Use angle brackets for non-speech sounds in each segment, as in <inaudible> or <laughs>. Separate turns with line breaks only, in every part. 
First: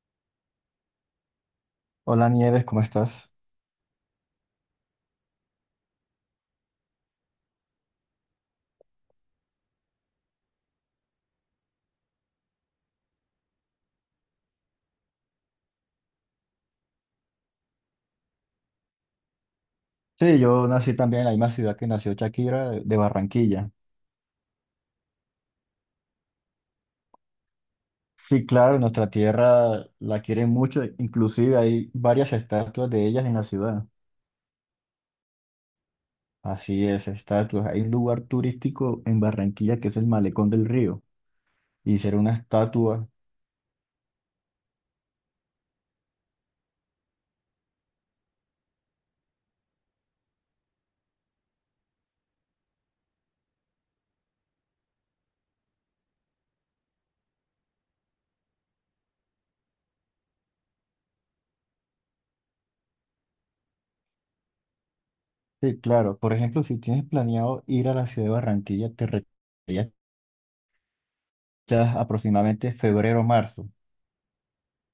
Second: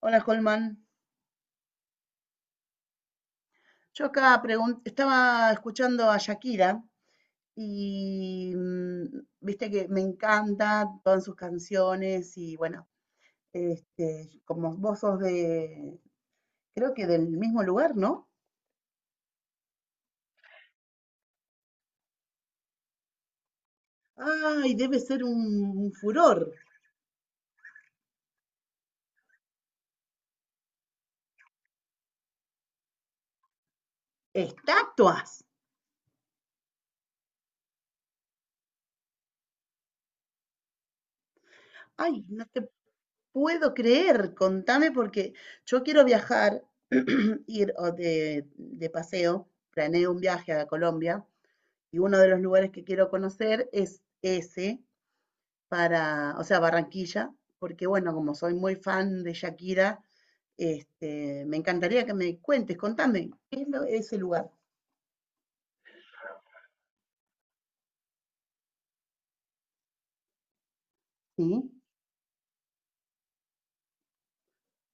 Hola, Holman.
Hola Nieves, ¿cómo estás?
Yo acá estaba escuchando a Shakira y viste que me encanta todas sus canciones y bueno, como vos sos creo que del mismo lugar, ¿no?
Sí, yo nací también en la misma ciudad que nació Shakira, de Barranquilla.
Ay, debe ser un furor.
Sí, claro, nuestra tierra la quieren mucho, inclusive hay varias estatuas de ellas en la ciudad.
Estatuas.
Así es, estatuas. Hay un lugar turístico en Barranquilla que es el Malecón del Río. Hicieron
Ay,
una
no te
estatua.
puedo creer. Contame, porque yo quiero viajar, <clears throat> ir o de paseo, planeo un viaje a Colombia. Y uno de los lugares que quiero conocer es ese, para, o sea, Barranquilla, porque bueno, como soy muy fan de Shakira, me encantaría que me cuentes, contame, ¿qué es ese lugar?
Sí, claro. Por ejemplo, si tienes planeado ir a la ciudad de Barranquilla, te recomendaría
Sí,
quizás aproximadamente febrero o marzo.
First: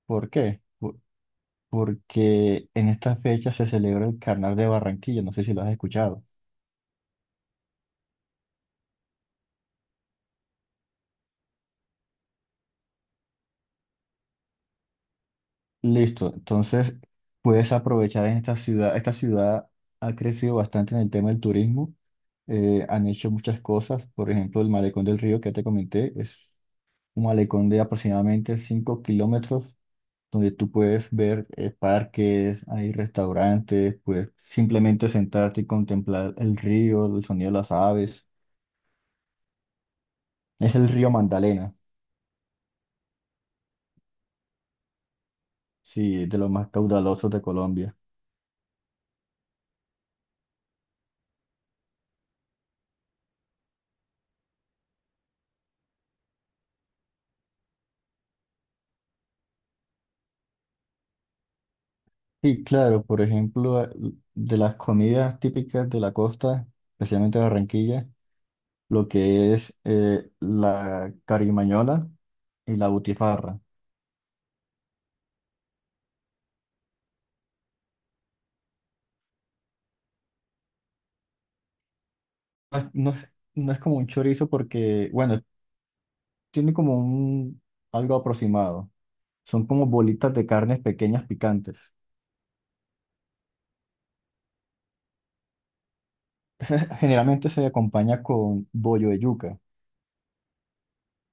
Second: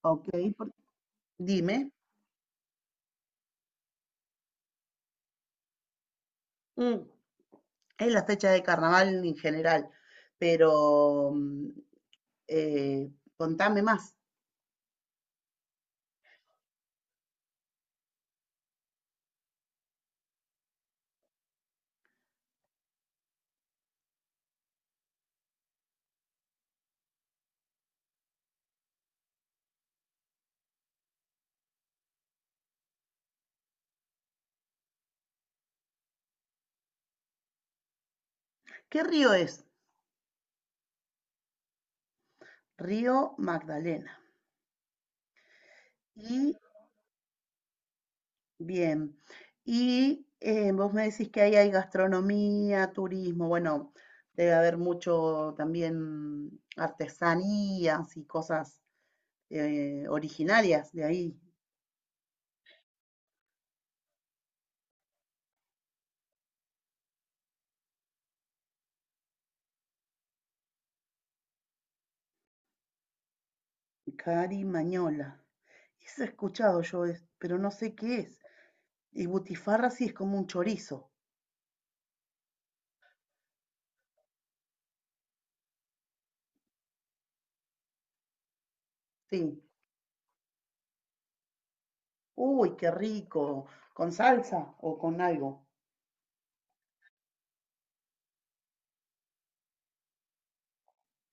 ok,
¿Por qué?
por- dime.
Porque en estas fechas se celebra el Carnaval de Barranquilla. No sé si lo has escuchado.
Mm, es la fecha de carnaval en general, pero eh, contame más.
Listo, entonces puedes aprovechar en esta ciudad. Esta ciudad ha crecido bastante en el tema del turismo. Han hecho muchas cosas. Por ejemplo, el malecón del río que ya te comenté es un malecón de aproximadamente 5 kilómetros donde tú puedes ver parques, hay restaurantes, puedes simplemente sentarte y contemplar el río, el sonido de las aves.
¿Qué río es?
Es el río Magdalena,
Río Magdalena.
sí, de los
Y
más caudalosos de Colombia.
bien. Y vos me decís que ahí hay gastronomía, turismo, bueno, debe haber mucho también artesanías y cosas originarias de ahí.
Sí, claro, por ejemplo, de las comidas típicas de la costa, especialmente de Barranquilla, lo que es la carimañola y la butifarra.
Carimañola. Eso he escuchado yo, pero no sé qué es. Y butifarra sí es como un chorizo.
No es, no es- no es como un chorizo porque, bueno, tiene como un algo aproximado.
Sí.
Son como bolitas de carnes pequeñas picantes.
Uy, qué rico. ¿Con salsa o con algo?
<laughs> Generalmente se acompaña con bollo de yuca,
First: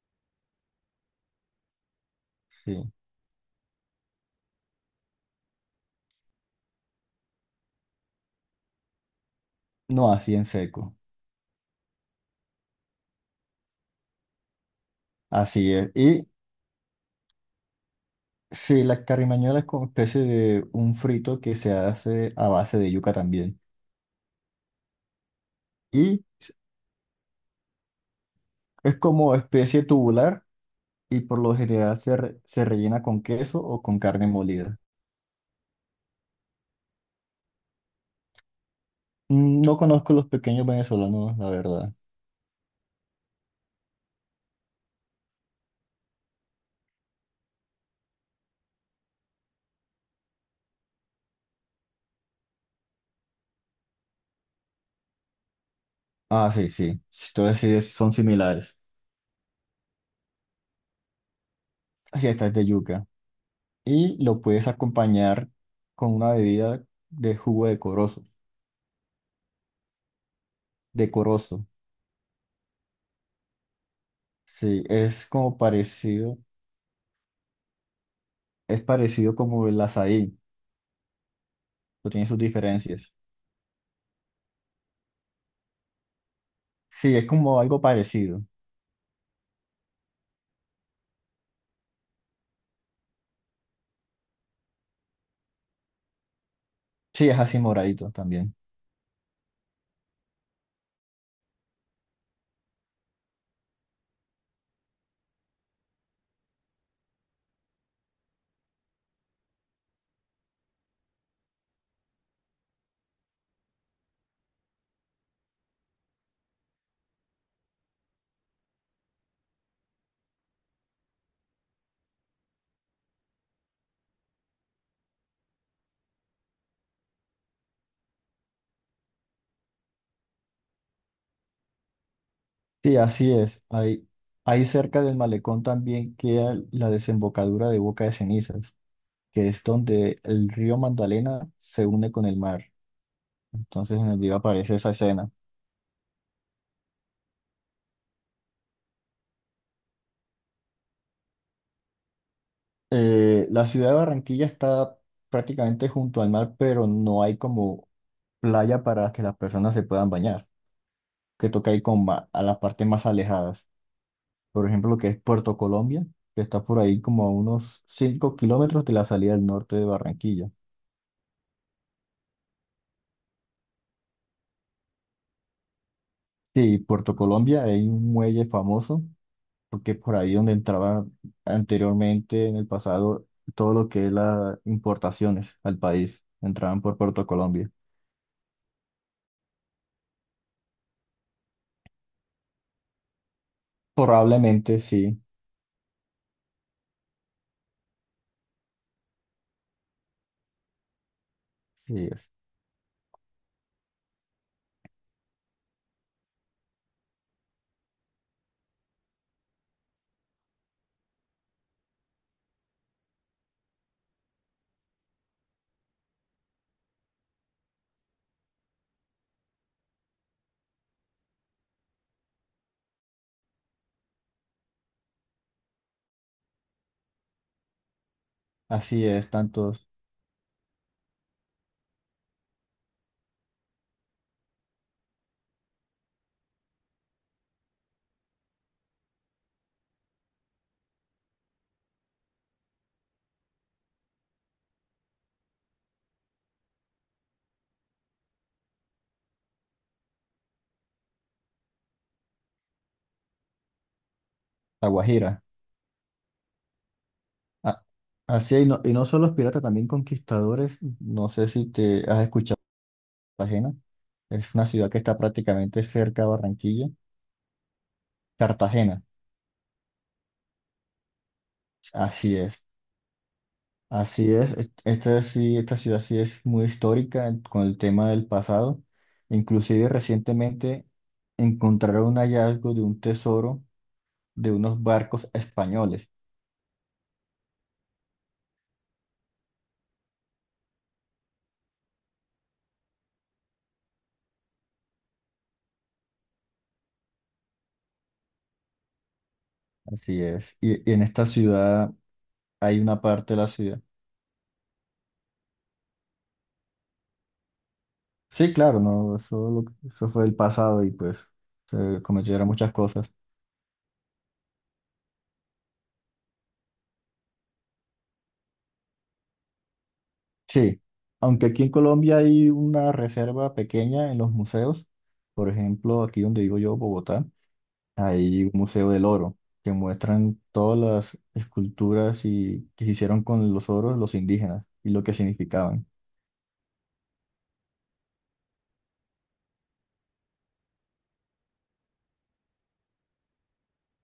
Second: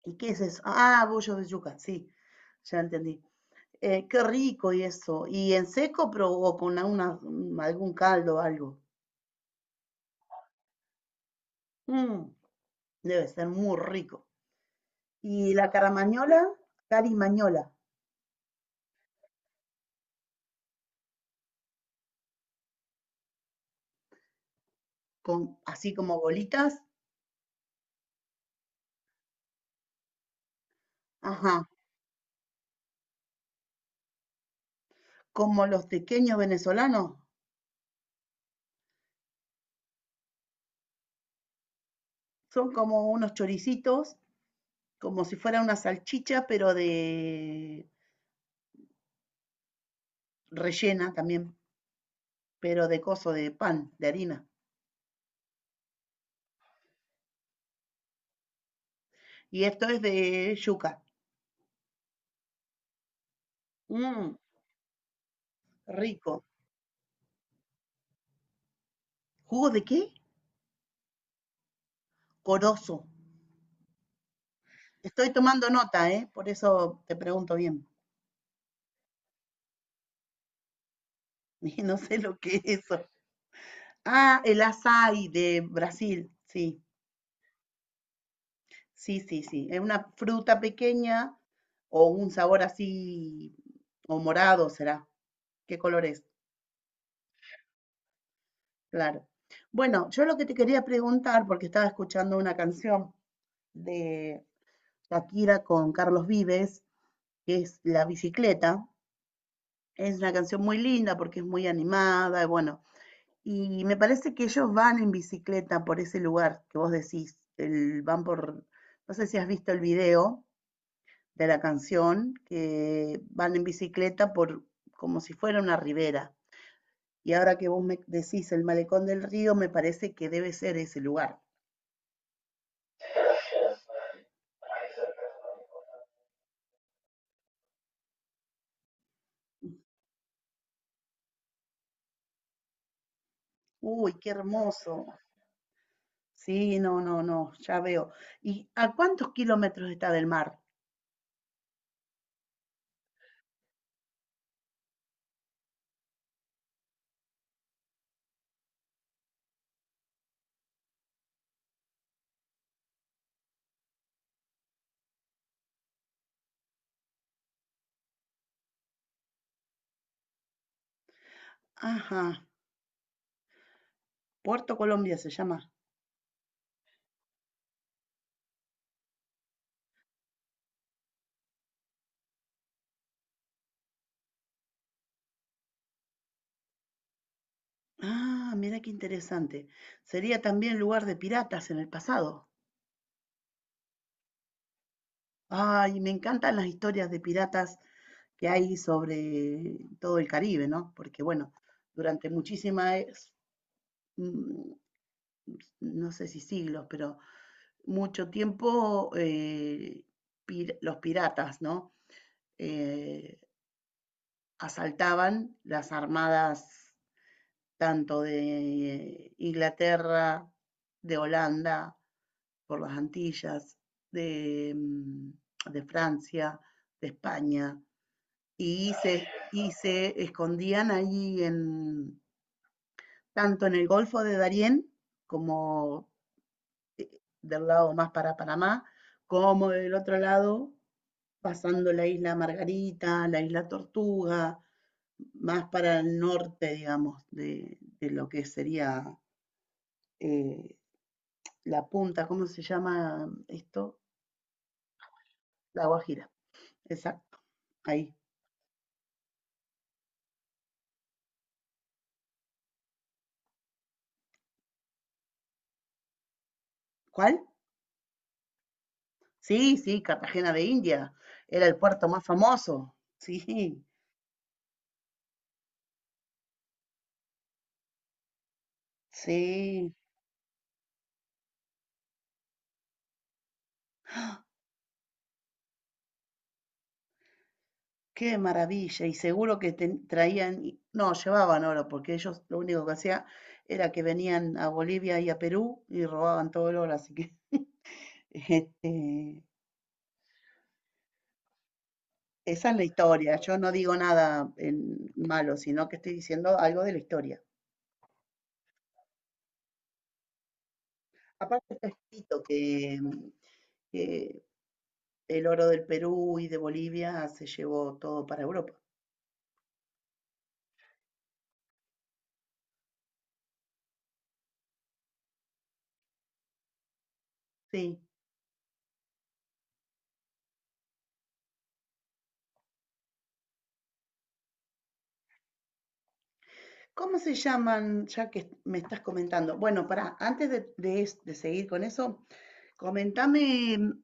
¿Y qué es eso? Ah, bollo de yuca, sí. Ya
sí,
entendí. Qué rico y eso. ¿Y en seco pero, o con algún caldo o algo?
no así en seco.
Mm, debe ser muy rico. ¿Y la
Así es.
caramañola? Carimañola,
Sí, la carimañola es como especie de un frito que se hace a base de yuca también.
con, así como
Y
bolitas.
es como especie tubular y por lo
Ajá,
general se rellena con queso o con carne molida.
como los pequeños venezolanos.
Mm, no conozco los pequeños venezolanos, la verdad.
Son como unos choricitos, como si fuera una salchicha, pero de rellena también, pero de coso, de pan, de harina.
Ah, sí, sí. Entonces sí, son similares.
Y esto es de yuca.
Así esta es de yuca. Y
Mm,
lo puedes acompañar con una
rico.
bebida de jugo de corozo.
¿Jugo de qué?
De corozo.
Corozo.
Sí, es
Estoy
como
tomando nota, ¿eh?
parecido,
Por eso te pregunto bien.
es parecido como el azaí,
<laughs> No
pero
sé
tiene
lo
sus
que es eso.
diferencias.
Ah, el açaí de Brasil. Sí,
Sí, es como algo parecido.
sí, sí, sí. Es una fruta pequeña o un sabor así, o morado será. ¿Qué color es?
Sí, es así moradito también.
Claro. Bueno, yo lo que te quería preguntar, porque estaba escuchando una canción de Shakira con Carlos Vives, que es La Bicicleta. Es una canción muy linda porque es muy animada, y bueno, y me parece que ellos van en bicicleta por ese lugar que vos decís, van por, no sé si has visto el video de la canción, que van en bicicleta por como si fuera una ribera. Y ahora que vos me decís el malecón del río, me parece que debe ser ese lugar.
Sí, así es. Ahí, ahí cerca del malecón también queda la desembocadura de Boca de Cenizas, que es donde el río Magdalena se une con el mar. Entonces en el
Uy, qué
video aparece esa
hermoso.
escena.
Sí, no, no, no, ya veo. ¿Y a cuántos kilómetros está del mar?
La ciudad de Barranquilla está prácticamente junto al mar, pero no hay como playa para que las personas se puedan bañar, que toca ir con a las partes más alejadas. Por ejemplo, lo que es Puerto Colombia, que está por ahí como a unos 5 kilómetros de la salida del norte de Barranquilla.
Ajá, Puerto Colombia se llama.
Sí, Puerto Colombia hay un muelle famoso, porque por ahí donde entraba anteriormente en el pasado todo lo que es las importaciones al país, entraban por Puerto Colombia.
Ah, mira qué interesante. Sería también lugar de piratas en el pasado.
Probablemente sí,
Ay, me encantan las historias de piratas que hay sobre todo el Caribe, ¿no? Porque bueno,
sí
durante
es.
mm, no sé si siglos, pero mucho tiempo, los piratas, ¿no? Eh, asaltaban las armadas tanto de Inglaterra, de Holanda, por las Antillas, de Francia, de España, y
Así
se,
es,
y
tantos.
se escondían ahí en, tanto en el Golfo de Darién, como eh, del lado más para Panamá, como del otro lado, pasando la isla Margarita, la isla Tortuga, más para el norte, digamos, de lo que sería eh, la punta, ¿cómo se llama esto?
La Guajira.
La Guajira, exacto,
Ah,
ahí.
así es, y no solo los piratas, también conquistadores, no sé si te has escuchado. Cartagena. Es una ciudad que está prácticamente cerca de Barranquilla.
¿Cuál?
Cartagena,
Sí, sí, Cartagena de India. Era el puerto más
así es.
famoso. <laughs> Sí,
Así es. Esta, sí, esta ciudad sí es muy histórica con el tema del pasado. Inclusive
sí.
recientemente encontraron un hallazgo de un tesoro de unos barcos españoles.
Qué maravilla. Y seguro que traían, no, llevaban oro, porque ellos lo único que hacían era que venían a Bolivia y a Perú y robaban todo el oro. Así que <laughs> este,
Así es. Y en esta ciudad
esa es
hay
la
una parte de
historia.
la
Yo no
ciudad.
digo nada en malo, sino que estoy diciendo algo de la historia.
Sí, claro, no, eso, eso fue el pasado y pues
Aparte está
se
escrito
cometieron muchas
que,
cosas.
que el oro del Perú y de Bolivia se llevó todo para Europa.
Sí, aunque aquí en Colombia hay una reserva pequeña en los museos, por ejemplo, aquí donde vivo yo, Bogotá,
Sí.
hay un museo del oro que muestran todas las esculturas y, que se hicieron con los oros los indígenas y lo que significaban.
¿Cómo se llaman, ya que me estás comentando? Bueno, para antes de seguir con eso, comentame,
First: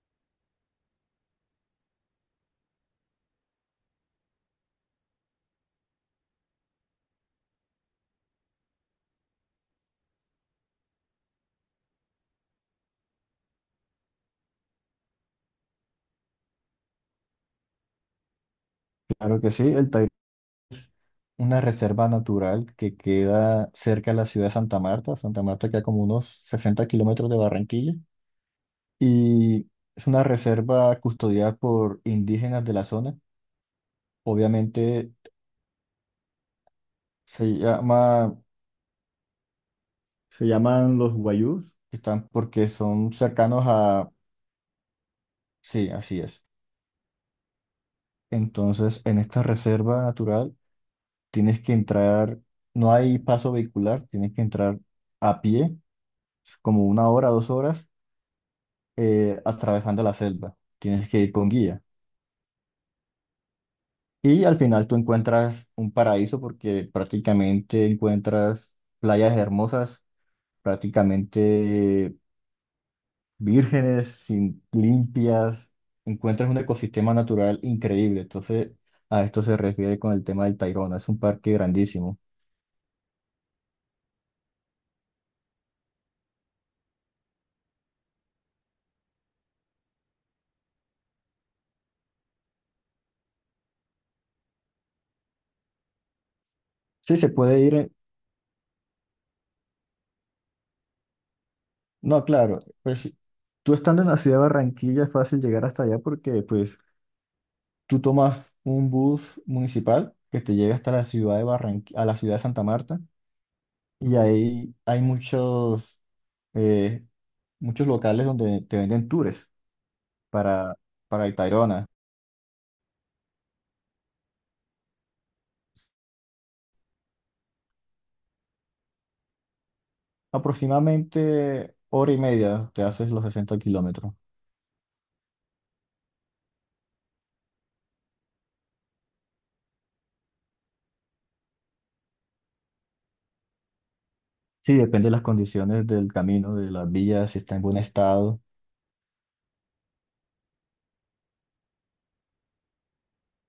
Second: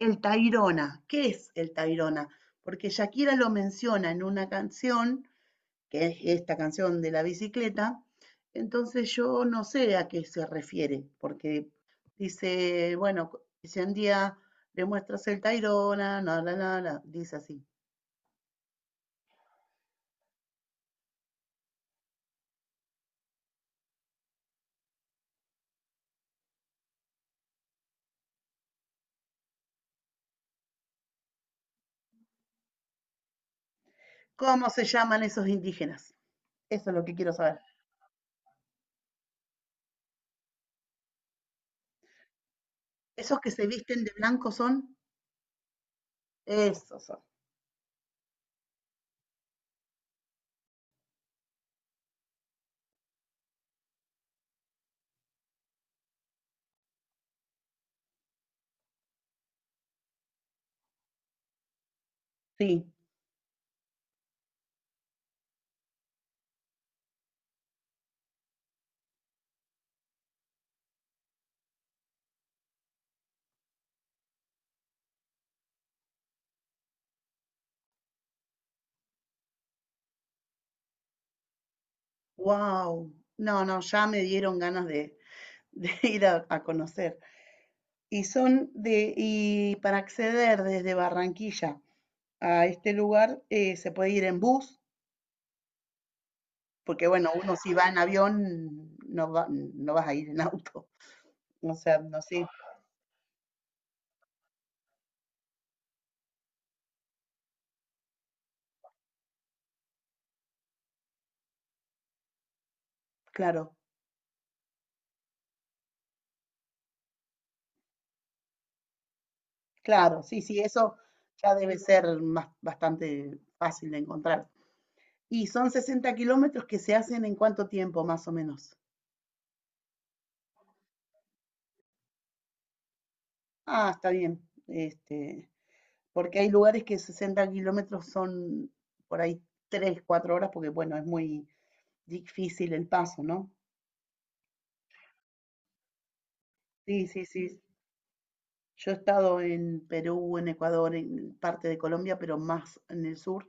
el tayrona. ¿Qué es el tayrona? Porque Shakira lo menciona en una canción, que es esta canción de la bicicleta, entonces yo no sé a qué se refiere, porque dice, bueno, si un día le muestras el tayrona, na, na, na, na, dice así.
Claro que sí, el Tairona es una reserva natural que queda cerca de la ciudad de Santa Marta, Santa Marta queda como unos 60 kilómetros de Barranquilla y es una reserva custodiada por indígenas de la zona.
¿Cómo se
Obviamente
llaman esos indígenas? Eso es lo que quiero
se
saber.
llama. Se llaman los guayús, que están porque son
¿Esos que
cercanos
se visten
a...
de blanco son?
Sí, así es.
Eso son,
Entonces, en esta reserva natural tienes que entrar, no hay paso vehicular, tienes que entrar a pie, como una hora, dos horas, atravesando la selva. Tienes que ir con guía.
sí.
Y al final tú encuentras un paraíso porque prácticamente encuentras playas hermosas, prácticamente vírgenes, sin, limpias, encuentras un ecosistema natural increíble. Entonces, a esto se refiere con el tema del Tayrona. Es un parque grandísimo.
Wow. No, no, ya me dieron ganas de <laughs> ir a conocer. Y son y para acceder desde Barranquilla a este lugar, se puede ir en bus, porque
Sí, se
bueno, uno
puede
si
ir.
va en avión no va, no vas a ir en auto. <laughs> O sea, no
No,
sé,
claro, pues tú estando en la ciudad de Barranquilla es fácil llegar hasta allá porque pues tú tomas un bus municipal que te llega hasta la ciudad de Barranquilla, a la ciudad de Santa Marta
claro,
y ahí hay muchos, eh, muchos locales donde te venden tours
claro, sí, sí,
para,
eso
para el
ya debe
Tayrona.
ser más, bastante fácil de encontrar. Y son 60 kilómetros que se hacen en cuánto tiempo, más o menos.
Aproximadamente hora y media te haces los 60
Ah, está
kilómetros.
bien. Este, porque hay lugares que 60 kilómetros son por ahí 3 4 horas, porque bueno, es muy difícil el paso, ¿no?
Sí, depende de las condiciones del camino, de las
Sí, sí,
vías, si está
sí.
en buen estado.
Yo he estado en Perú, en Ecuador, en parte de Colombia, pero más en el sur,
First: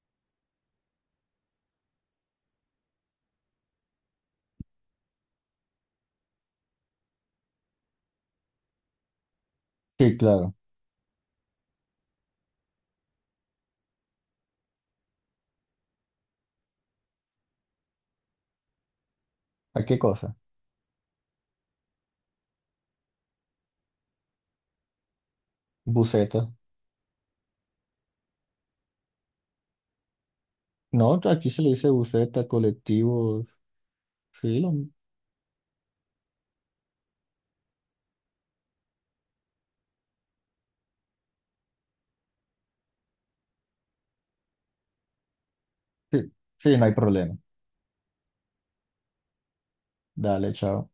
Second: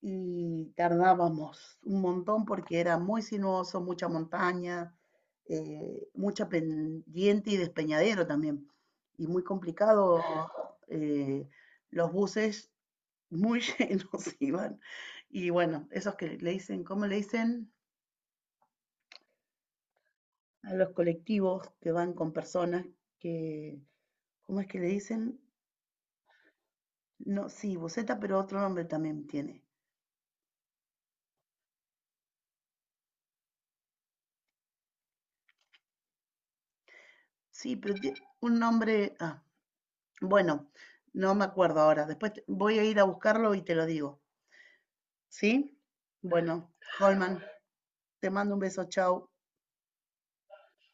y tardábamos un montón porque era muy sinuoso, mucha montaña, mucha pendiente y despeñadero también, y muy
Sí,
complicado.
claro.
Eh, los buses muy <laughs> llenos iban. Y bueno, esos que le dicen, ¿cómo le dicen?
¿A qué cosa?
A los colectivos que van con personas que, ¿cómo es que le dicen?
Buseta.
No, sí, buseta, pero otro nombre también tiene.
No, aquí se le dice buseta, colectivos. Sí,
Sí, pero tiene un nombre, ah, bueno, no me acuerdo ahora. Después voy a ir a buscarlo y te lo digo. ¿Sí?
sí,
Bueno,
sí, no hay problema.
Holman, te mando un beso, chao.
Dale, chao.